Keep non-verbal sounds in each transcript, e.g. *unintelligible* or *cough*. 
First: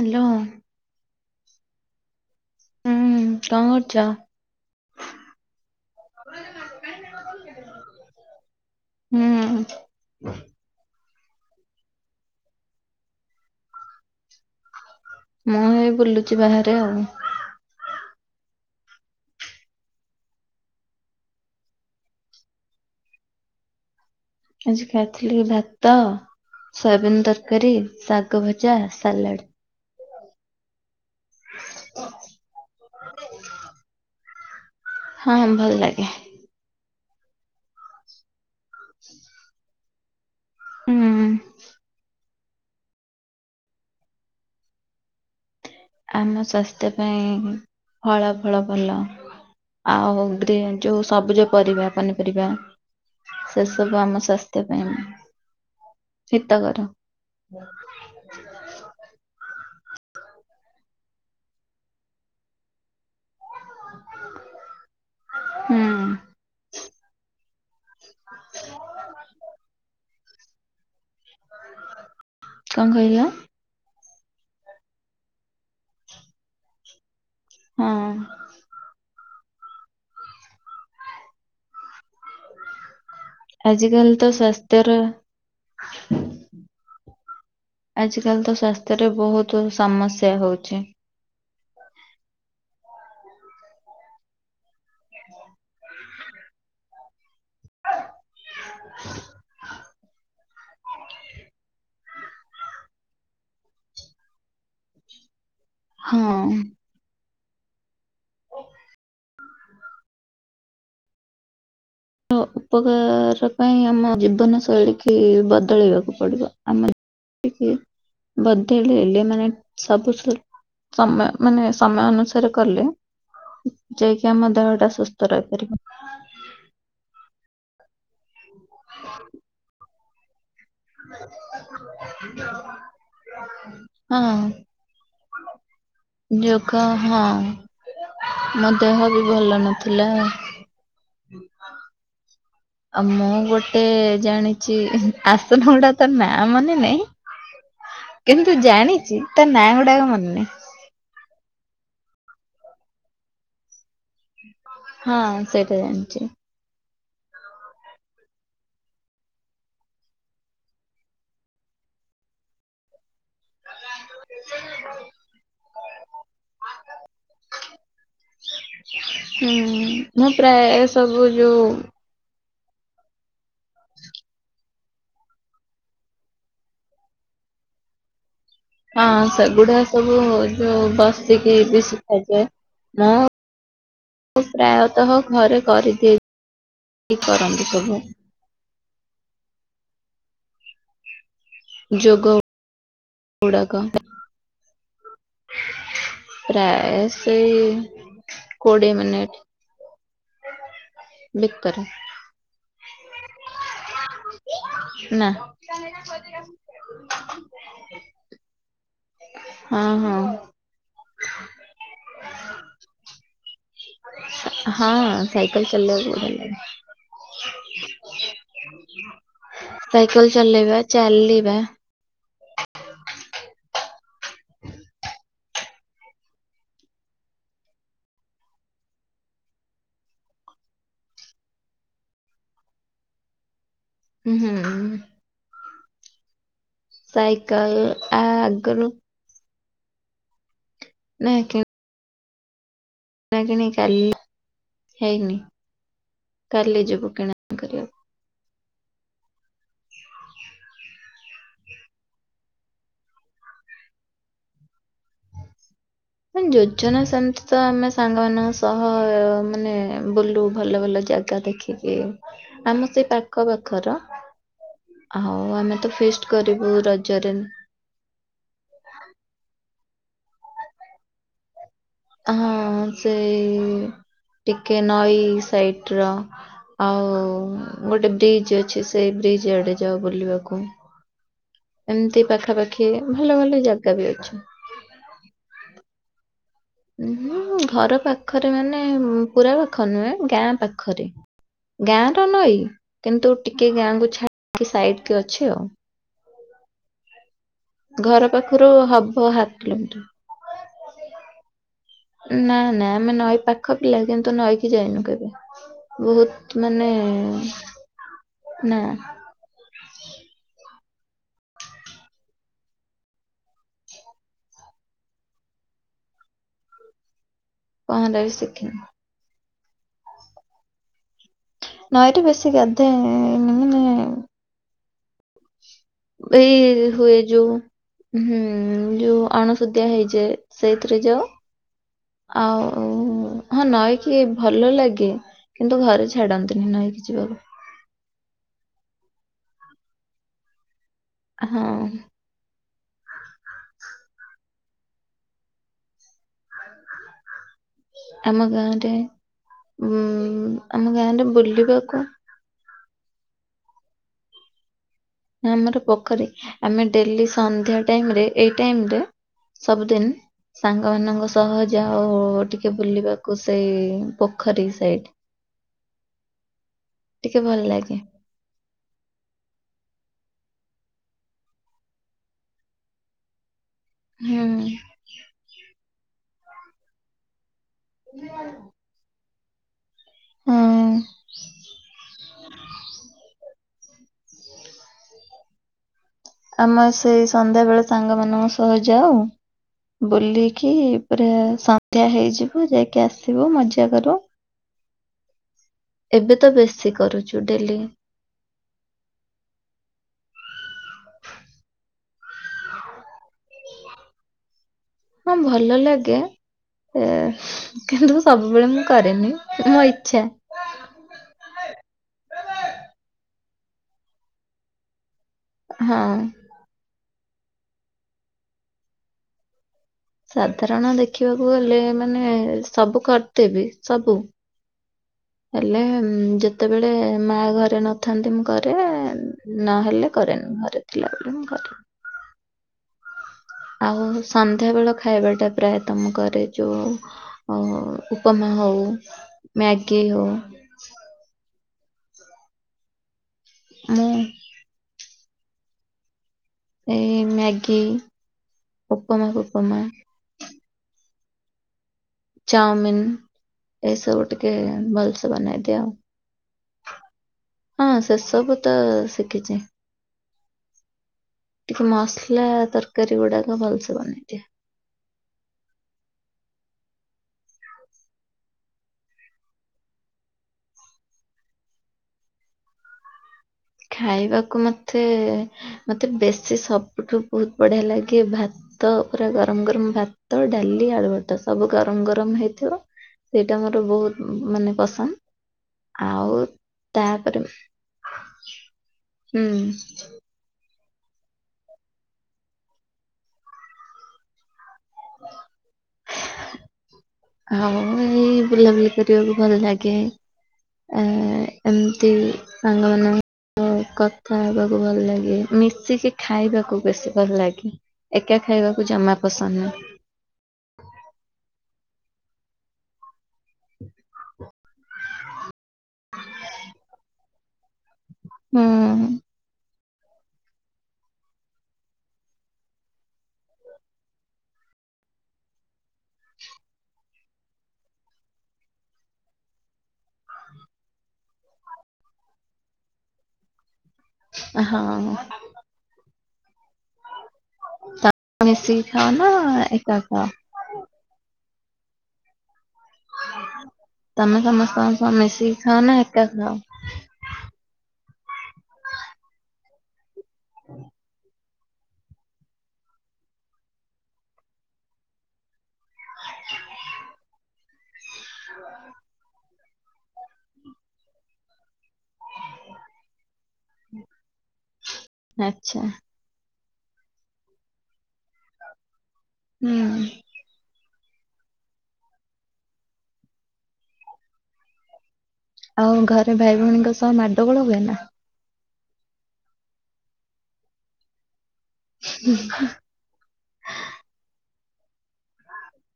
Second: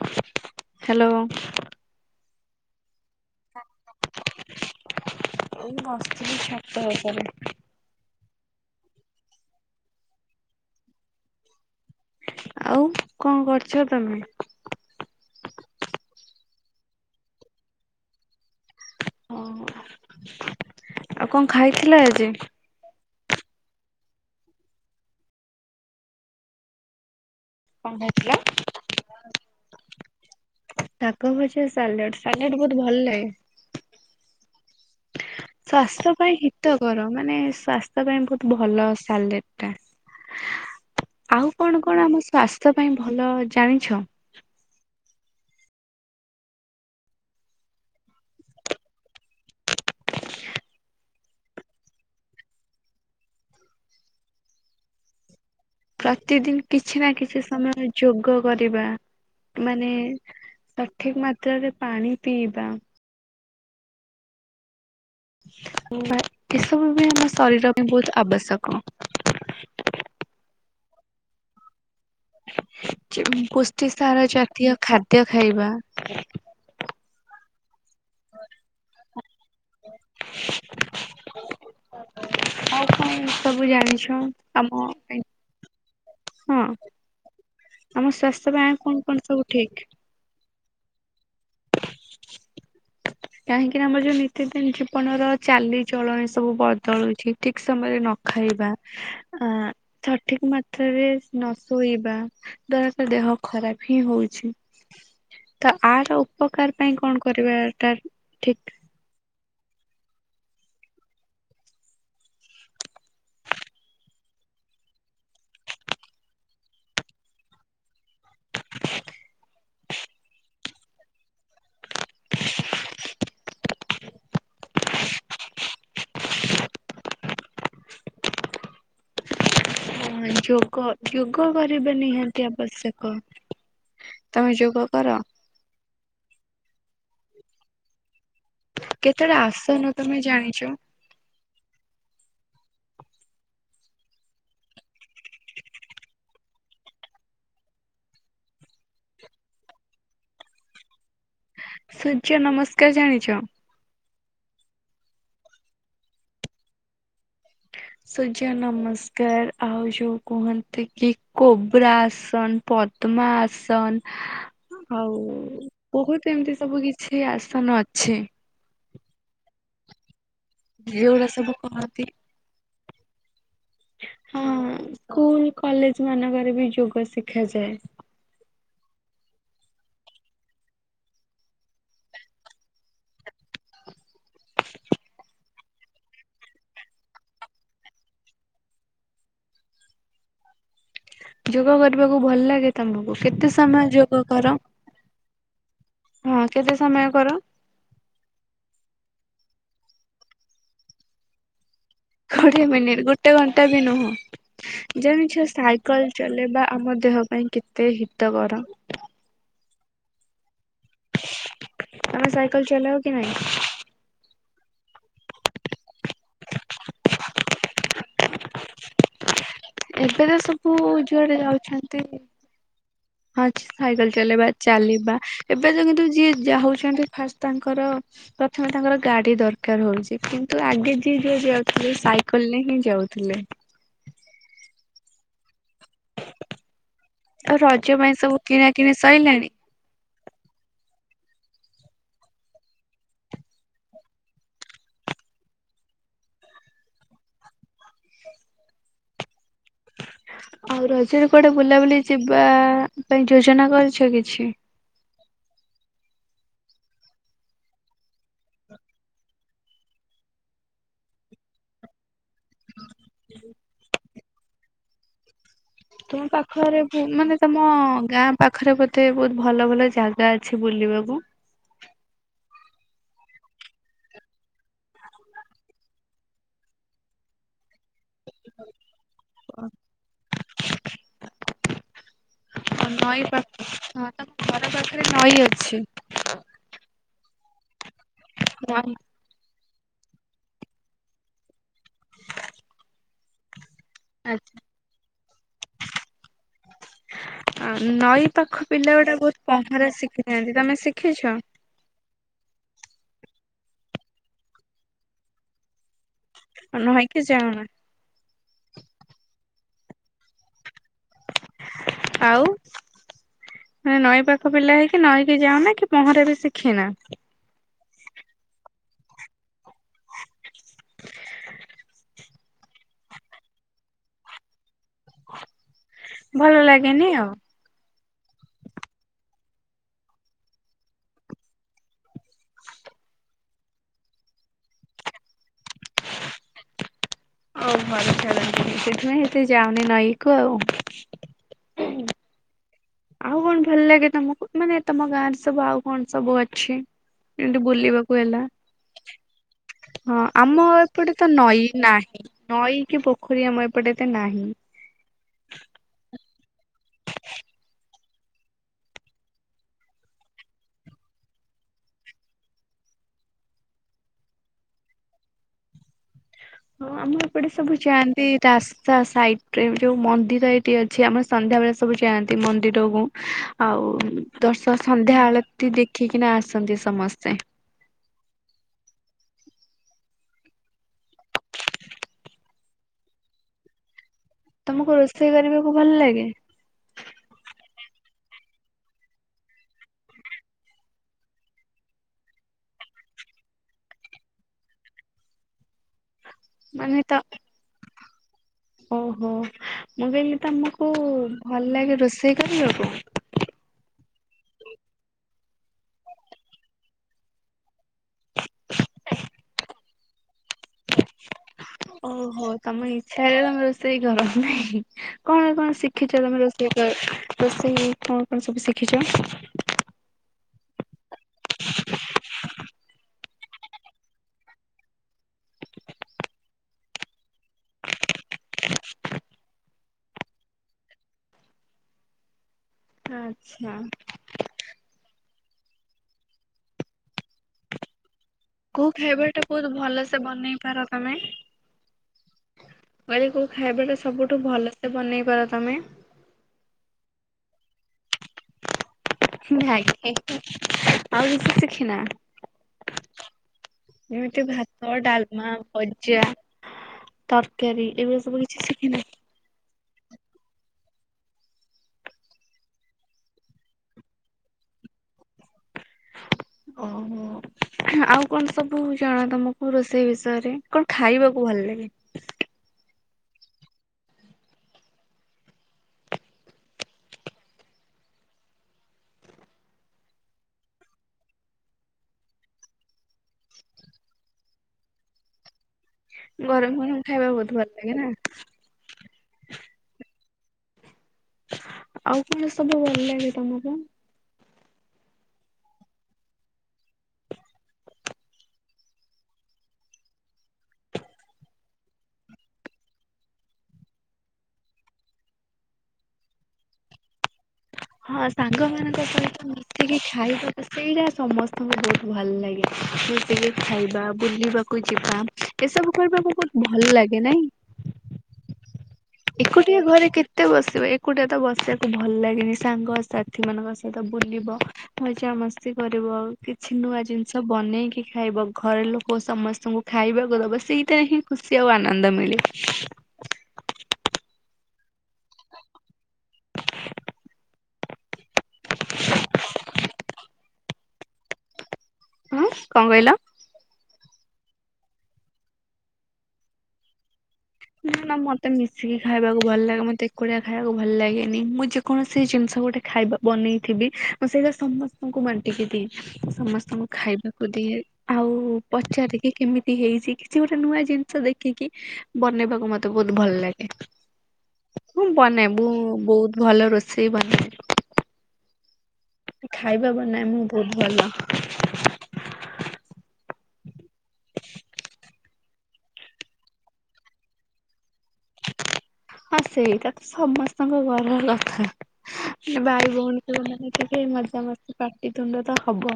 Hello. Hello. ହୁଁ କଣ କରୁଛ? ଏଇ ବସିଥିଲି ଛାତ ଉପରେ। ହୁଁ। ଆଉ କଣ କରୁଚ ତମେ? ମୁଁ ଏଇ ବୁଲୁଚି ବାହାରେ ଆଉ। ଓ ହୋ ଆଉ କଣ ଖାଇଥିଲେ ଆଜି? ଆଜି ଖାଇଥିଲି ଭାତ ସୋୟାବିନ ତରକାରୀ କଣ ଖାଇଥିଲ? ଶାଗ ଭଜା ସାଲାଡ। ଶାଗ ଭଜା ସାଲଡ, ସାଲଡ ବହୁତ ଭଲ ଲାଗେ। ହଁ ଭଲ ଲାଗେ ସ୍ଵାସ୍ଥ୍ୟ ପାଇଁ ହିତକର ମାନେ ସ୍ୱାସ୍ଥ୍ୟ ପାଇଁ ବହୁତ ଭଲ ସାଲେଡ୍ ହୁଁ ଟା। ଆଉ ଆମ କଣ କଣ ଆମ ସ୍ୱାସ୍ଥ୍ୟ ପାଇଁ ଭଲ ଜାଣିଛ? ଆମ ସ୍ୱାସ୍ଥ୍ୟ ପାଇଁ ଫଳ ଫଳ ଭଲ। ଆଉ ଗ୍ରୀନ ଯୋଉ ସବୁଜ ପରିବା ପନିପରିବା। ସେ ସବୁ ଆମ ସ୍ୱାସ୍ଥ୍ୟ ପାଇଁ ପ୍ରତିଦିନ ହିତକର କିଛି ନା କିଛି ସମୟ ବି ଯୋଗ କରିବା ମାନେ ସଠିକ ମାତ୍ରାରେ ପାଣି ପିଇବା ହୁଁ ବା ଏ ସବୁ ବି ଆମର ଶାରୀର ପାଇଁ ବହୁତ ଆବଶ୍ୟକ। କଣ କହିଲ ଯେମ ପୁଷ୍ଟିସାର ଜାତୀୟ ଖାଦ୍ୟ ଖାଇବା। ହୁଁ। *inaudible* ଆଉ କଣ ସବୁ ଆଜିକାଲି ଜାଣିଛ ତ ଆମ ସ୍ୱାସ୍ଥ୍ୟର ପାଇଁ ହଁ। ଆଜକାଲି ସ୍ୱାସ୍ଥ୍ୟ ତ ପାଇଁ କଣ ସ୍ୱାସ୍ଥ୍ୟରେ କଣ ସବୁ ବହୁତୁ ଠିକ ସମସ୍ୟା ହଉଛି। କାହିଁକି ନା ଆମର ଯୋଉ ନୀତିଦିନ ଜୀବନର ଚାଲି ଚଳଣି ସବୁ ବଦଳୁଛି। ଠିକ ସମୟରେ ନ ଖାଇବା ଆ ସଠିକ ମାତ୍ରାରେ ନ ଶୋଇବା ଦ୍ଵାରା ସେ ଦେହ ଖରାପ ହିଁ ହଉଛି। *inaudible* ତ ହଁ ଆର ଉପକାର ପାଇଁ କଣ କରିବାଟା ଠିକ? ଅ ଉପକାର ପାଇଁ ଆମ ଜୀବନ ଶୈଳୀ କି ବଦଳଇବାକୁ ପଡିବ ଆମ ଟିକି ବଦଳେଇଲେ ମାନେ ସବୁ ସୁ ସମୟ ମାନେ ସମୟ ଅନୁସାରେ କଲେ ଯାଇକି ଆମ ଦେହଟା ସୁସ୍ଥ ରହିପାରିବ। ହଁ *inaudible* *inaudible* ଏ ଯୋଉ କ ଯୋଗ କରିବା ନିହାତି ଆବଶ୍ୟକ, ତମେ ହଁ ଯୋଗ କର? ଯୋଗ ହଁ, ମୋ ଦେହ ବି କେତେଟା ଭଲ ଆସନ ନଥିଲା। *unintelligible* ଆଉ ମୁଁ ଗୋଟେ ଜାଣିଛି ଆସନଗୁଡା ତ ନାଁ ମନେ ନାଇଁ କିନ୍ତୁ ଜାଣିଛି ତା ନାଁ ଗୁଡାକ ମନେ ନାହିଁ। ସୂର୍ଯ୍ୟ ନମସ୍କାର ଜାଣିଛ? ହଁ ସେଇଟା ଜାଣିଛି। ସୂର୍ଯ୍ୟ ନମସ୍କାର ଆଉ ଯୋଉ କୁହନ୍ତି କି, କୋବ୍ରା ଆସନ ପଦ୍ମା ଆସନ ଆଉ ବହୁତ ଏମିତି ସବୁ କିଛି ଆସନ ଅଛି। ହୁଁ, ମୁଁ ପ୍ରାୟ ଏ ଯୋଉଗୁଡା ସବୁ ଯୋଉ କହନ୍ତି ହୁଁ, ସ୍କୁଲ କଲେଜ ମାନଙ୍କରେ ବି ଯୋଗ ଶିଖାଯାଏ। ହଁ ସେଗୁଡା ସବୁ ଯୋଉ ବସିକି ବି ଶିଖାଯାଏ, ମୁଁ ମୁଁ ପ୍ରାୟତଃ ଘରେ କରିଦିଏ *unintelligible* କରନ୍ତି ସବୁ। ଯୋଗ କରିବାକୁ ଯୋଗ ଭଲ ଲାଗେ ତମକୁ କେତେ ଗୁଡାକ ସମୟ ଯୋଗ କର? ହଁ କେତେ ପ୍ରାୟ ସମୟ କର? ସେଇ କୋଡ଼ିଏ ମିନିଟ୍। ଭିତରେ କୋଡିଏ ମିନିଟ ଗୋଟେ ଘଣ୍ଟା ବି ନୁହଁ, ନା ଜାଣିଛ ସାଇକଲ ଚଲେଇବା ଆମ ଦେହ ପାଇଁ କେତେ ହିତକର। ହଁ, ହଁ। ତମେ ସାଇକେଲ ଚଲାଅ କି ନାଇଁ? ହଁ ସାଇକଲ୍ ଚଲେଇବାକୁ ବଢିଆ ଲାଗେ। ଏବେ ସାଇକଲ୍ ତ ସବୁ ଚଲେଇବା, ଯୁଆଡେ ଚାଲିବା ଯାଉଛନ୍ତି ହଁ ସାଇକଲ୍ ଚଲେଇବା, ଚାଲିବା ଏବେ *unintelligible* କିନ୍ତୁ ଯିଏ ଯାଉଛନ୍ତି ଫାଷ୍ଟ ତାଙ୍କର ପ୍ରଥମେ ତାଙ୍କର ଗାଡି ଦରକାର ହଉଛି, କିନ୍ତୁ ଆଗେ ଯିଏ ଯୁଆଡେ ଯାଉଥିଲେ ସାଇକେଲରେ ହିଁ ଯାଉଥିଲେ। ଉହୁଁ। ଆଉ ସାଇକେଲ ରଜ ପାଇଁ ଆ ସବୁ କିଣା ଆଗରୁ କିିଣି ସଇଲାଣି? ନାଇଁ କି ଣା କିଣି କାଲି ହେଇନି କାଲି ଯିବୁ କିଣା କରିଆକୁ। ଆଉ ରଜରେ କୁଆଡେ ବୁଲାବୁଲି ଯିବା ପାଇଁ ଯୋଜନା କରିଛ କିଛି? ଯୋଜନା ସେମ୍ତି ତ ଆମେ ସାଙ୍ଗମାନଙ୍କ ସହ ମାନେ ବୁଲୁ ଭଲ-ଭଲ ଜାଗା ଦେଖି କି ଆମ ସେଇ ପାଖ ପାଖର ଆଉ ଆମେ ତ ତୁମ ଫିଷ୍ଟ କରିବୁ ପାଖରେ ରଜରେ। ମାନେ ତମ ଗାଁ ପାଖରେ ବୋଧେ ବହୁତ୍ ଭଲ-ଭଲ ଜାଗା ଅଛି ବୁଲିବାକୁ? ହଁ, ସେଇ ଟିକେ ନଈ ସାଇଟ୍ ର ଆଉ ଗୋଟେ ବ୍ରିଜ୍ ଅଛି, ସେଇ ବ୍ରିଜ୍ ଆଡେ ଯାଉ ବୁଲିବାକୁ। ଏମ୍ତି ପାଖାପାଖି ନଈ ପାଖ ଭଲ-ଭଲ ଜାଗା ହଁ ବି ତମ ଅଛି। ଘର ପାଖରେ ନଈ ଅଛି। ଉଁ, ଘର ପାଖରେ ମାନେ ନଈ ପୁରା ପାଖ ନୁହେଁ ଗାଁ ପାଖରେ, ଗାଁ ର ନଈ କିନ୍ତୁ ଟିକେ ଗାଁକୁ ଆଚ୍ଛା। ଛାଡିକି ସାଇଟ୍ କି ଅଛି ଆଉ। ଘର ନଈ ପାଖ ପାଖରୁ ପିଲା ଗୁଡା ହବ ହାଫ୍ ବହୁତ ପହଁରା କିଲୋମିଟର। ଶିଖିଥାନ୍ତି, ତମେ ଶିଖିଛ? ନା-ନା ଆମେ ନଈ ପାଖ ପିଲା କିନ୍ତୁ ନଈକି ଯାଇନୁ କେବେ, ବହୁତ୍ ମାନେ ନଈକି ଯାଅନା ନା। ଆଉ? ମାନେ ନଈ ପାଖ ପିଲା ହେଇକି ନଈକି ଯାଉନା କି ପହଁରା ବି ଶିଖିନା? ପହଁରା ବି ଶିଖିନି। ନଈ ରେ ବେଶୀ ଗାଧାଏନି, ମାନେ ଭଲ ଏଇ ଲାଗେନି ହୁଏ ଆଉ। ଯୋଉ ହୁଁ, ଯୋଉ ଅଣୁସୁଦିଆ ହେଇଯାଏ ସେଇଥିରେ ଯାଉ। ଆଉ ହଁ ନଈକି ଭଲ ଲାଗେ, କିନ୍ତୁ ଘରେ ଛାଡନ୍ତିନି ନଈକି ଯିବାକୁ। ଓ ଘରେ ଛାଡ଼ନ୍ତିନି, ସେଥିପାଇଁ ଏତେ ଯାଅନି ନଈକୁ ଆଉ। ହଁ। ଆଉ କଣ ଭଲ୍ ଲାଗେ ତମକୁ ମାନେ ତମ ଗାଁ ରେ ସବୁ ଆଉ କଣ ସବୁ ଅଛି ଯେମିତି ବୁଲିବାକୁ ଆମ ହେଲା, ଗାଁରେ ଉଁ ହଁ ଆମ ଏପଟେ ଗାଁରେ ତ ନଈ ବୁଲିବାକୁ ନାହିଁ। ନଈ କି ପୋଖରୀ ଆମ ଏପଟେ ଏତେ ନାହିଁ। ଆମର ପୋଖରୀ, ଆମେ ଡେଲି ସନ୍ଧ୍ୟା ଟାଇମ୍ ରେ ଏଇ ଟାଇମ୍ ରେ ସବୁଦିନ୍ ସାଙ୍ଗମାନଙ୍କ ସହ ଯାଉ ଟିକେ ବୁଲିବାକୁ ସେଇ ପୋଖରୀ ସାଇଟ୍। *inaudible* ହଁ ଆମ ଟିକେ ଏପଟେ ଭଲ ସବୁ ଲାଗେ ଯାଆନ୍ତି ରାସ୍ତା ସାଇଟ୍ ରେ ଯୋଉ ମନ୍ଦିର ଏଇଟି ଅଛି, ଆମର ସନ୍ଧ୍ୟା ବେଳେ ସବୁ ଯାଆନ୍ତି ମନ୍ଦିରକୁ। ଆଉ ହୁଁ ଦର୍ଶ ସନ୍ଧ୍ୟାଆଳତୀ ଦେଖିକିନା ଆସନ୍ତି ସମସ୍ତେ। *inaudible* ହଁ। ତମକୁ ରୋଷେଇ କରିବାକୁ ଭଲ୍ ଲାଗେ? ଆମେ ସେଇ ସନ୍ଧ୍ୟାବେଳେ ସାଙ୍ଗ ମାନଙ୍କ ସହ ଯାଉ। ବୁଲିକି ପୁରା ସନ୍ଧ୍ୟା ହେଇଯିବ ଯାଇକି ଆସିବୁ ମଜା କରୁ। ଏବେ ତ ବେଶୀ ମାନେ ତ କରୁଛୁ ଡେଲି। ଓହୋ ମୁଁ କହିଲି ତମକୁ ଭଲ ଲାଗେ ରୋଷେଇ କରିବାକୁ? ହଁ ଭଲ ଲାଗେ। ଏ କିନ୍ତୁ ମୁଁ ସବୁବେଳେ ମୁଁ କରେନି ମୋ ଇଚ୍ଛା। ଓହୋ ତମ ଇଚ୍ଛା ହେଲେ ତମେ ରୋଷେଇ କର ନାହିଁ? କଣ କଣ ହଁ। ଶିଖିଛ ତମେ ରୋଷେଇ କହି ରୋଷେଇ କଣ କଣ ସବୁ ଶିଖିଛ? ସାଧାରଣ ଦେଖିବାକୁ ଗଲେ ମାନେ ସବୁ କରିଦେବି ସବୁ। ହେଲେ ଯେତେବେଳେ ମା ଘରେ ନଥାନ୍ତି ମୁଁ କରେ ନହେଲେ କରେନି ଘରେ। ଥିଲାବେଳେ ମୁଁ କରେନି। ଆଚ୍ଛା। ଆଉ ସନ୍ଧ୍ୟାବେଳ ଖାଇବାଟା ପ୍ରାୟତଃ ମୁଁ କରେ ଯୋଉ ଅ ଉପମା ହଉ କୋଉ ଖାଇବା ଟା ବହୁତ ମ୍ୟାଗି ଭଲସେ ହଉ। ବନେଇ ପାର ତମେ କହିଲି କୋଉ ଖାଇବାଟା ମୁଁ ସବୁଠୁ ଭଲ ଏତେ ବନେଇପାର ତମେ? ଏଇ ମ୍ୟାଗି। ଉପମା ଫୁପମା *unintelligible* ଆଉ କିଛି ଶିଖିନା? ଚାଓମିିନ ଏସବୁ ଯେମିତି ଟିକେ ଭାତ, ଭଲସେ ଡାଲମା, ବନେଇ ଦିଏ ଆଉ। ଭଜା, ତରକାରୀ ହଁ ଏବେ ସବୁ ସେସବୁ କିଛି ତ ଶିଖିନ? ଶିଖିଛି। ଟିକେ ମସଲା ତରକାରୀ ଗୁଡାକ ଭଲସେ ବନେଇଦିଏ। ଓହୋ। ଆଉ କଣ ସବୁ ଜଣା ତମକୁ ରୋଷେଇ ବିଷୟରେ କଣ ଖାଇବାକୁ ଭଲ ଲାଗେ? ଖାଇବାକୁ ମତେ ମତେ ବେଶୀ ସବୁଠୁ ବହୁତ ବଢିଆ ଲାଗେ ଭାତ ଭାତ ପୁରା ଗରମ ଗରମ ଭାତ ଡାଲି ଆଲୁଭର୍ତା ସବୁ ଗରମ ଗରମ ହେଇଥିବ। ସେଇଟା ମୋର ବହୁତ ମାନେ ପସନ୍ଦ ଆଉ ତାପରେ ଏଇରା। ହୁଁ। ଆଉ କଣ ସବୁ ଭଲ ଲାଗେ ତମକୁ? ହ ଆଉ ଏଇ ବୁଲାବୁଲି କରିବାକୁ ଭଲ ଲାଗେ। ଏ ଏମତି ସାଙ୍ଗମାନେ ଆ କଥା ହେବାକୁ ଭଲ ଲାଗେ ମିଶିକି ଖାଇବାକୁ ବେଶୀ ଭଲ ଲାଗେ। ହଁ ଏକା ଖାଇବାକୁ ସାଙ୍ଗମାନାନଙ୍କ ଜମା ସହିତ ପସନ୍ଦ ମିଶିକି ଖାଇବା ସେଇଟା ସମସ୍ତଙ୍କୁ ବହୁତ ଭଲ ଲାଗେ। ବୁଲିକିଖାଇବା, ବୁଲିବାକୁ ଯିବା, ଏସବୁ କରିବାକୁ ବହୁତ ଭଲ ଲାଗେ, ନାଇଁ? ହୁଁ। ଏକୁଟିଆ ଘରେ କେତେ ବସିବ, ଏକୁଟିଆ ତ ବସିବାକୁ ଭଲ ଲାଗେନି, ସାଙ୍ଗସାଥି ସେମାନଙ୍କ ସହିତ ବୁଲିବ। ମଜାମସ୍ତି କରିବ, କିଛି ନୂଆ ଜିନିଷ ବନେଇକି ଖାଇବ, ଘର ଲୋକ ସମସ୍ତଙ୍କୁ ଖାଇବାକୁ ଦବ, ସେଇଟାହିଁ, ଖୁସି ଆଉ ଆନନ୍ଦ ମିଳେ। ହଁ। *unintelligible* ମିଶିକି ଖାଅ ନା ଏକା ଖାଅ? ଉଁ, କଣ କହିଲ? ତମେ, ସମସ୍ତଙ୍କ ସହ ମିଶିକି ଖାଅ ନା, ଏକା ଖାଅ? ନା, ନା ମତେ ମିଶିକି ଖାଇବାକୁ ଭଲ ଲାଗେ, ମତେ ଏକୁଟିଆ ଖାଇବାକୁ ଭଲ ଲାଗେନି ମୁଁ ଚୁପ କୌଣସି ଜିନିଷ ଗୋଟେ ଖାଇବା ବନେଇଥିବି, ମୁଁ ସେଇଟା ସମସ୍ତଙ୍କୁ ବାଣ୍ଟିକି ଦିଏ। ସମସ୍ତଙ୍କୁ ଖାଇବାକୁ ଦିଏ, ଆଉ ପଚାରିବି କେମିତି ହେଇଛି କିଛି ଗୋଟେ ନୂଆ ଜିନିଷ ଦେଖିକି ବନେଇବାକୁ ମତେ ବହୁତ ଭଲ ଲାଗେ, ମୁଁ ବନାଏ, ଆଚ୍ଛା ବହୁ- ବହୁତ ଭଲ ରୋଷେ ସେଇ ବନାଏ। ଉଁ ହୁଁ ଖାଇବା ବନାଏ ମୁଁ ବୋହୁ ଭଲ। *inaudible* ଆଉ ଘରେ ଭାଇ ଭଉଣୀଙ୍କ ସହ ମାଡଗୋଳ ହୁଏ ନା। ହଁ ସେଇଟା ତ ସମସ୍ତଙ୍କ ଘରର କଥା କି ବାଇ ଭଉଣୀ ରହିଲା ମାନେ ଟିକିଏ ମଜାମସ୍ତି ପାଟିିତୁଣ୍ଡ ତ ହବ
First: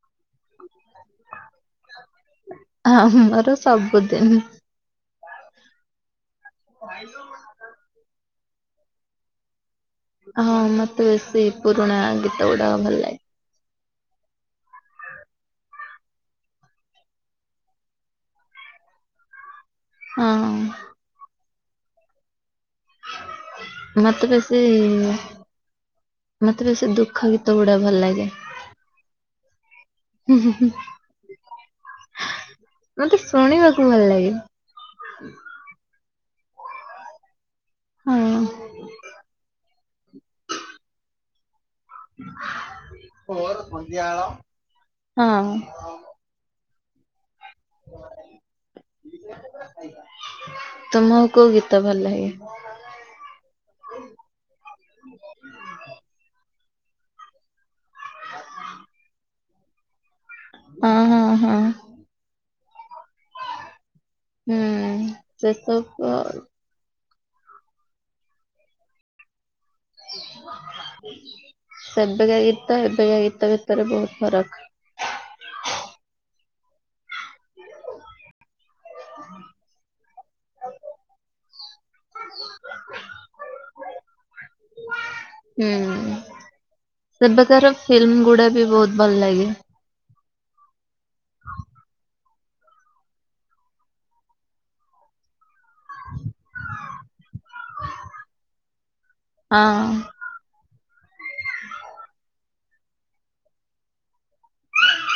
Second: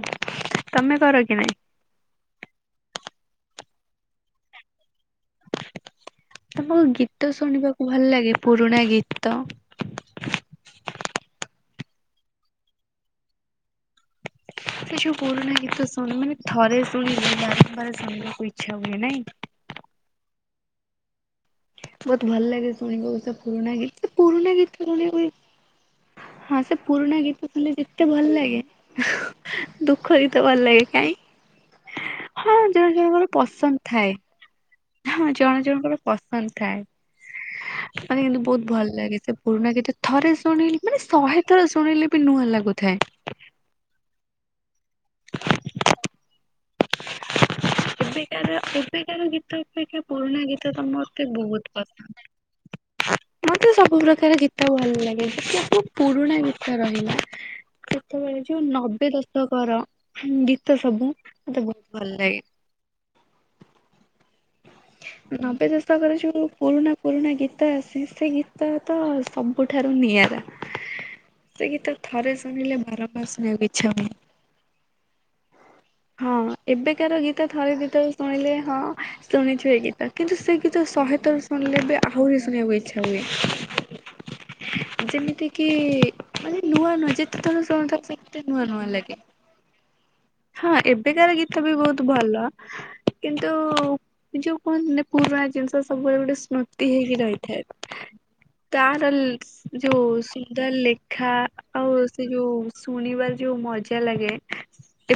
ତମେ କର କି ନାଇଁ? ହଁ ହଁ ଆମର ସବୁଦିନ। ଆପଣଙ୍କୁ ଗୀତ ଶୁଣିବାକୁ ଭଲ ଲାଗେ ପୁରୁଣା ଗୀତ। ହଁ ମତେ ସେ ପୁରୁଣା ଗୀତଗୁଡାକ ଭଲ ଲା *inaudible* ସେ ଯୋଉ ପୁରୁଣା ଗୀତ ଶୁଣିବୁ ମାନେ ଥରେ ଶୁଣିଲେ ବାରମ୍ବାର ଶୁଣିବାକୁ ଇଚ୍ଛା ହୁଏ ନାଇଁ। ହଁ। ବୋହୁତ ଭଲ ଲାଗେ ଶୁଣିବାକୁ ସେ ପୁରୁଣା ଗୀତ ସେ ମତେ ପୁରୁଣା ବେଶୀ ଗୀତ ଶୁଣିବା ପାଇଁ ହଁ ମତେ ସେ ବେଶୀ ପୁରୁଣା ଦୁଃଖ ଗୀତ ଗୁଡା ଶୁଣିକି ଭଲ ଏତେ ଲାଗେ। ଭଲଲାଗେ ଦୁ ଖ ଗୀତ ଭଲ ଲାଗେ କାଇଁ ହଁ ଜଣ ମତେ ଜଣଙ୍କର ଶୁଣିବାକୁ ପସନ୍ଦ ଭଲ ଥାଏ। ଲାଗେ ହଁ ଜଣ ଜଣଙ୍କର ପସନ୍ଦ ଥାଏ। ମାନେ ହଁ। କିନ୍ତୁ ବୋହୁତ ଭଲ ଲାଗେ ସେ ପୁରୁଣା ଗୀତ ଥରେ ଶୁଣିଲି ମାନେ ଶହେ ଥର ଶୁଣିଲେ ବି ନୂଆ ଲାଗୁଥାଏ। ମୋର ସନ୍ଧ୍ୟାଳ ହଁ। *inaudible* ଏବେକାର ଏବେକାର ଗୀତ ଅପେକ୍ଷା ପୁରୁଣା ଗୀତ ତ ମତେ ବୋହୁତ ପସ ଲା *unintelligible* ମତେ ସବୁ ପ୍ରକାର ଗୀତ ଭଲ ଲାଗେ ସବୁ ପୁରୁଣା ଗୀତ ରହିଲା ସେ ତେବେଳେ ଯୋଉ ନବେ ଦଶକର ହୁଁ ଗୀତ ହଁ ସବୁ ହଁ ହଁ ମତେ ବହୁତ ଭଲ ଲାଗେ ହୁଁ ସେ ନବେ ଦଶକର ସବୁ ଯୋଉ ପୁରୁଣା ପୁରୁଣା ଗୀତ ଆସେ ସେ ଗୀତ ତ ସବୁଠାରୁ ନିଆରା ସେ ଗୀତ ଥରେ ଶୁଣିଲେ ବାରମ୍ବାର ସ୍ ତ ଭିତରେ ବୋହୁତ ଫରକ୍। ହଁ ଏବେକାର ଗୀତ ଥରେ ଦି ଥର ଶୁଣିଲେ ହଁ ଶୁଣିଥିବେ ଗୀତ କିନ୍ତୁ ସେ ଗୀତ ଶହେଥର ଶୁଣିଲେ ବି ଆହୁରି ଶୁଣିବାକୁ ଇଚ୍ଛା ହୁଏ। *inaudible* *inaudible* ଯେମିତିକି ହୁଁ। ମାନେ ନୂଆ ନୂଆ ଯେତେଥର ସେବେକାର ଶୁଣୁଥାଅ ଫିଲ୍ମ ସେତେ ଗୁଡା ବି ନୂଆ ନୂଆ ବହୁତ ଭଲ ଲାଗେ। ହଁ ଏବେକାର ଗୀତ ବି ବୋହୁତୁ ଭଲ। କିନ୍ତୁ ଏ ଯୋଉ କହନ୍ତିନି ପୁରୁଣା ଜିନିଷ ସବୁବେଳେ ଗୋଟେ ସ୍ମୃତି ହେଇକି ରହିଥାଏ। ତାହାର ଲ୍ ହଁ ଯୋଉ ସୁନ୍ଦର ଲେ ଖା ଆଉ ସେଇ ଯୋଉ ଶୁଣିବାର ଯୋଉ ମଜା ଲାଗେ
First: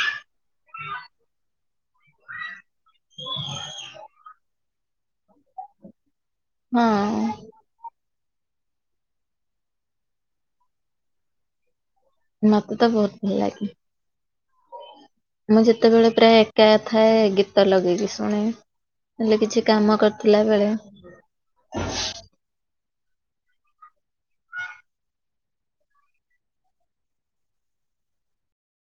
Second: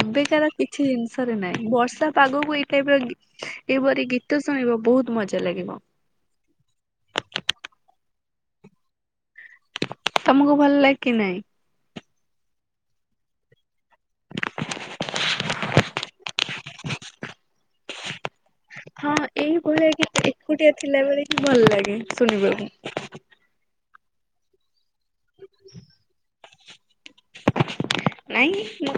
ଏବେକାର କିଛି ଜିନିଷରେ ନାଇଁ ବର୍ଷା ପାଗକୁ ଏଇ ଟାଇପର ଗୀ ଏହିପରି ଗୀତ ଶୁଣିବ ବୋହୁତ ମଜା ଲାଗିବ। ହଁ। ତମୁକୁ ଭଲ ଲାଗ୍ କି ନାଇଁ। ମତେ ତ ବୋହୁତ ଭଲ ଲାଗେ। ମୁଁ ଯେତେବେଳେ ପ୍ରାୟ ଏକା ଥାଏ ଗୀତ ଲଗେଇକି ଶୁଣେ। ହଁ ହେଲେ କିଛି ଏଇଭଳିଆ କାମ ଗୀତ କରିଥିଲା ବେଳେ ଏକୁଟିଆ ଥିଲାବେଳେ ହିଁ ଭଲ ଲାଗେ ଶୁଣିବାକୁ। *inaudible* ନାଇଁ ମୁଁ କ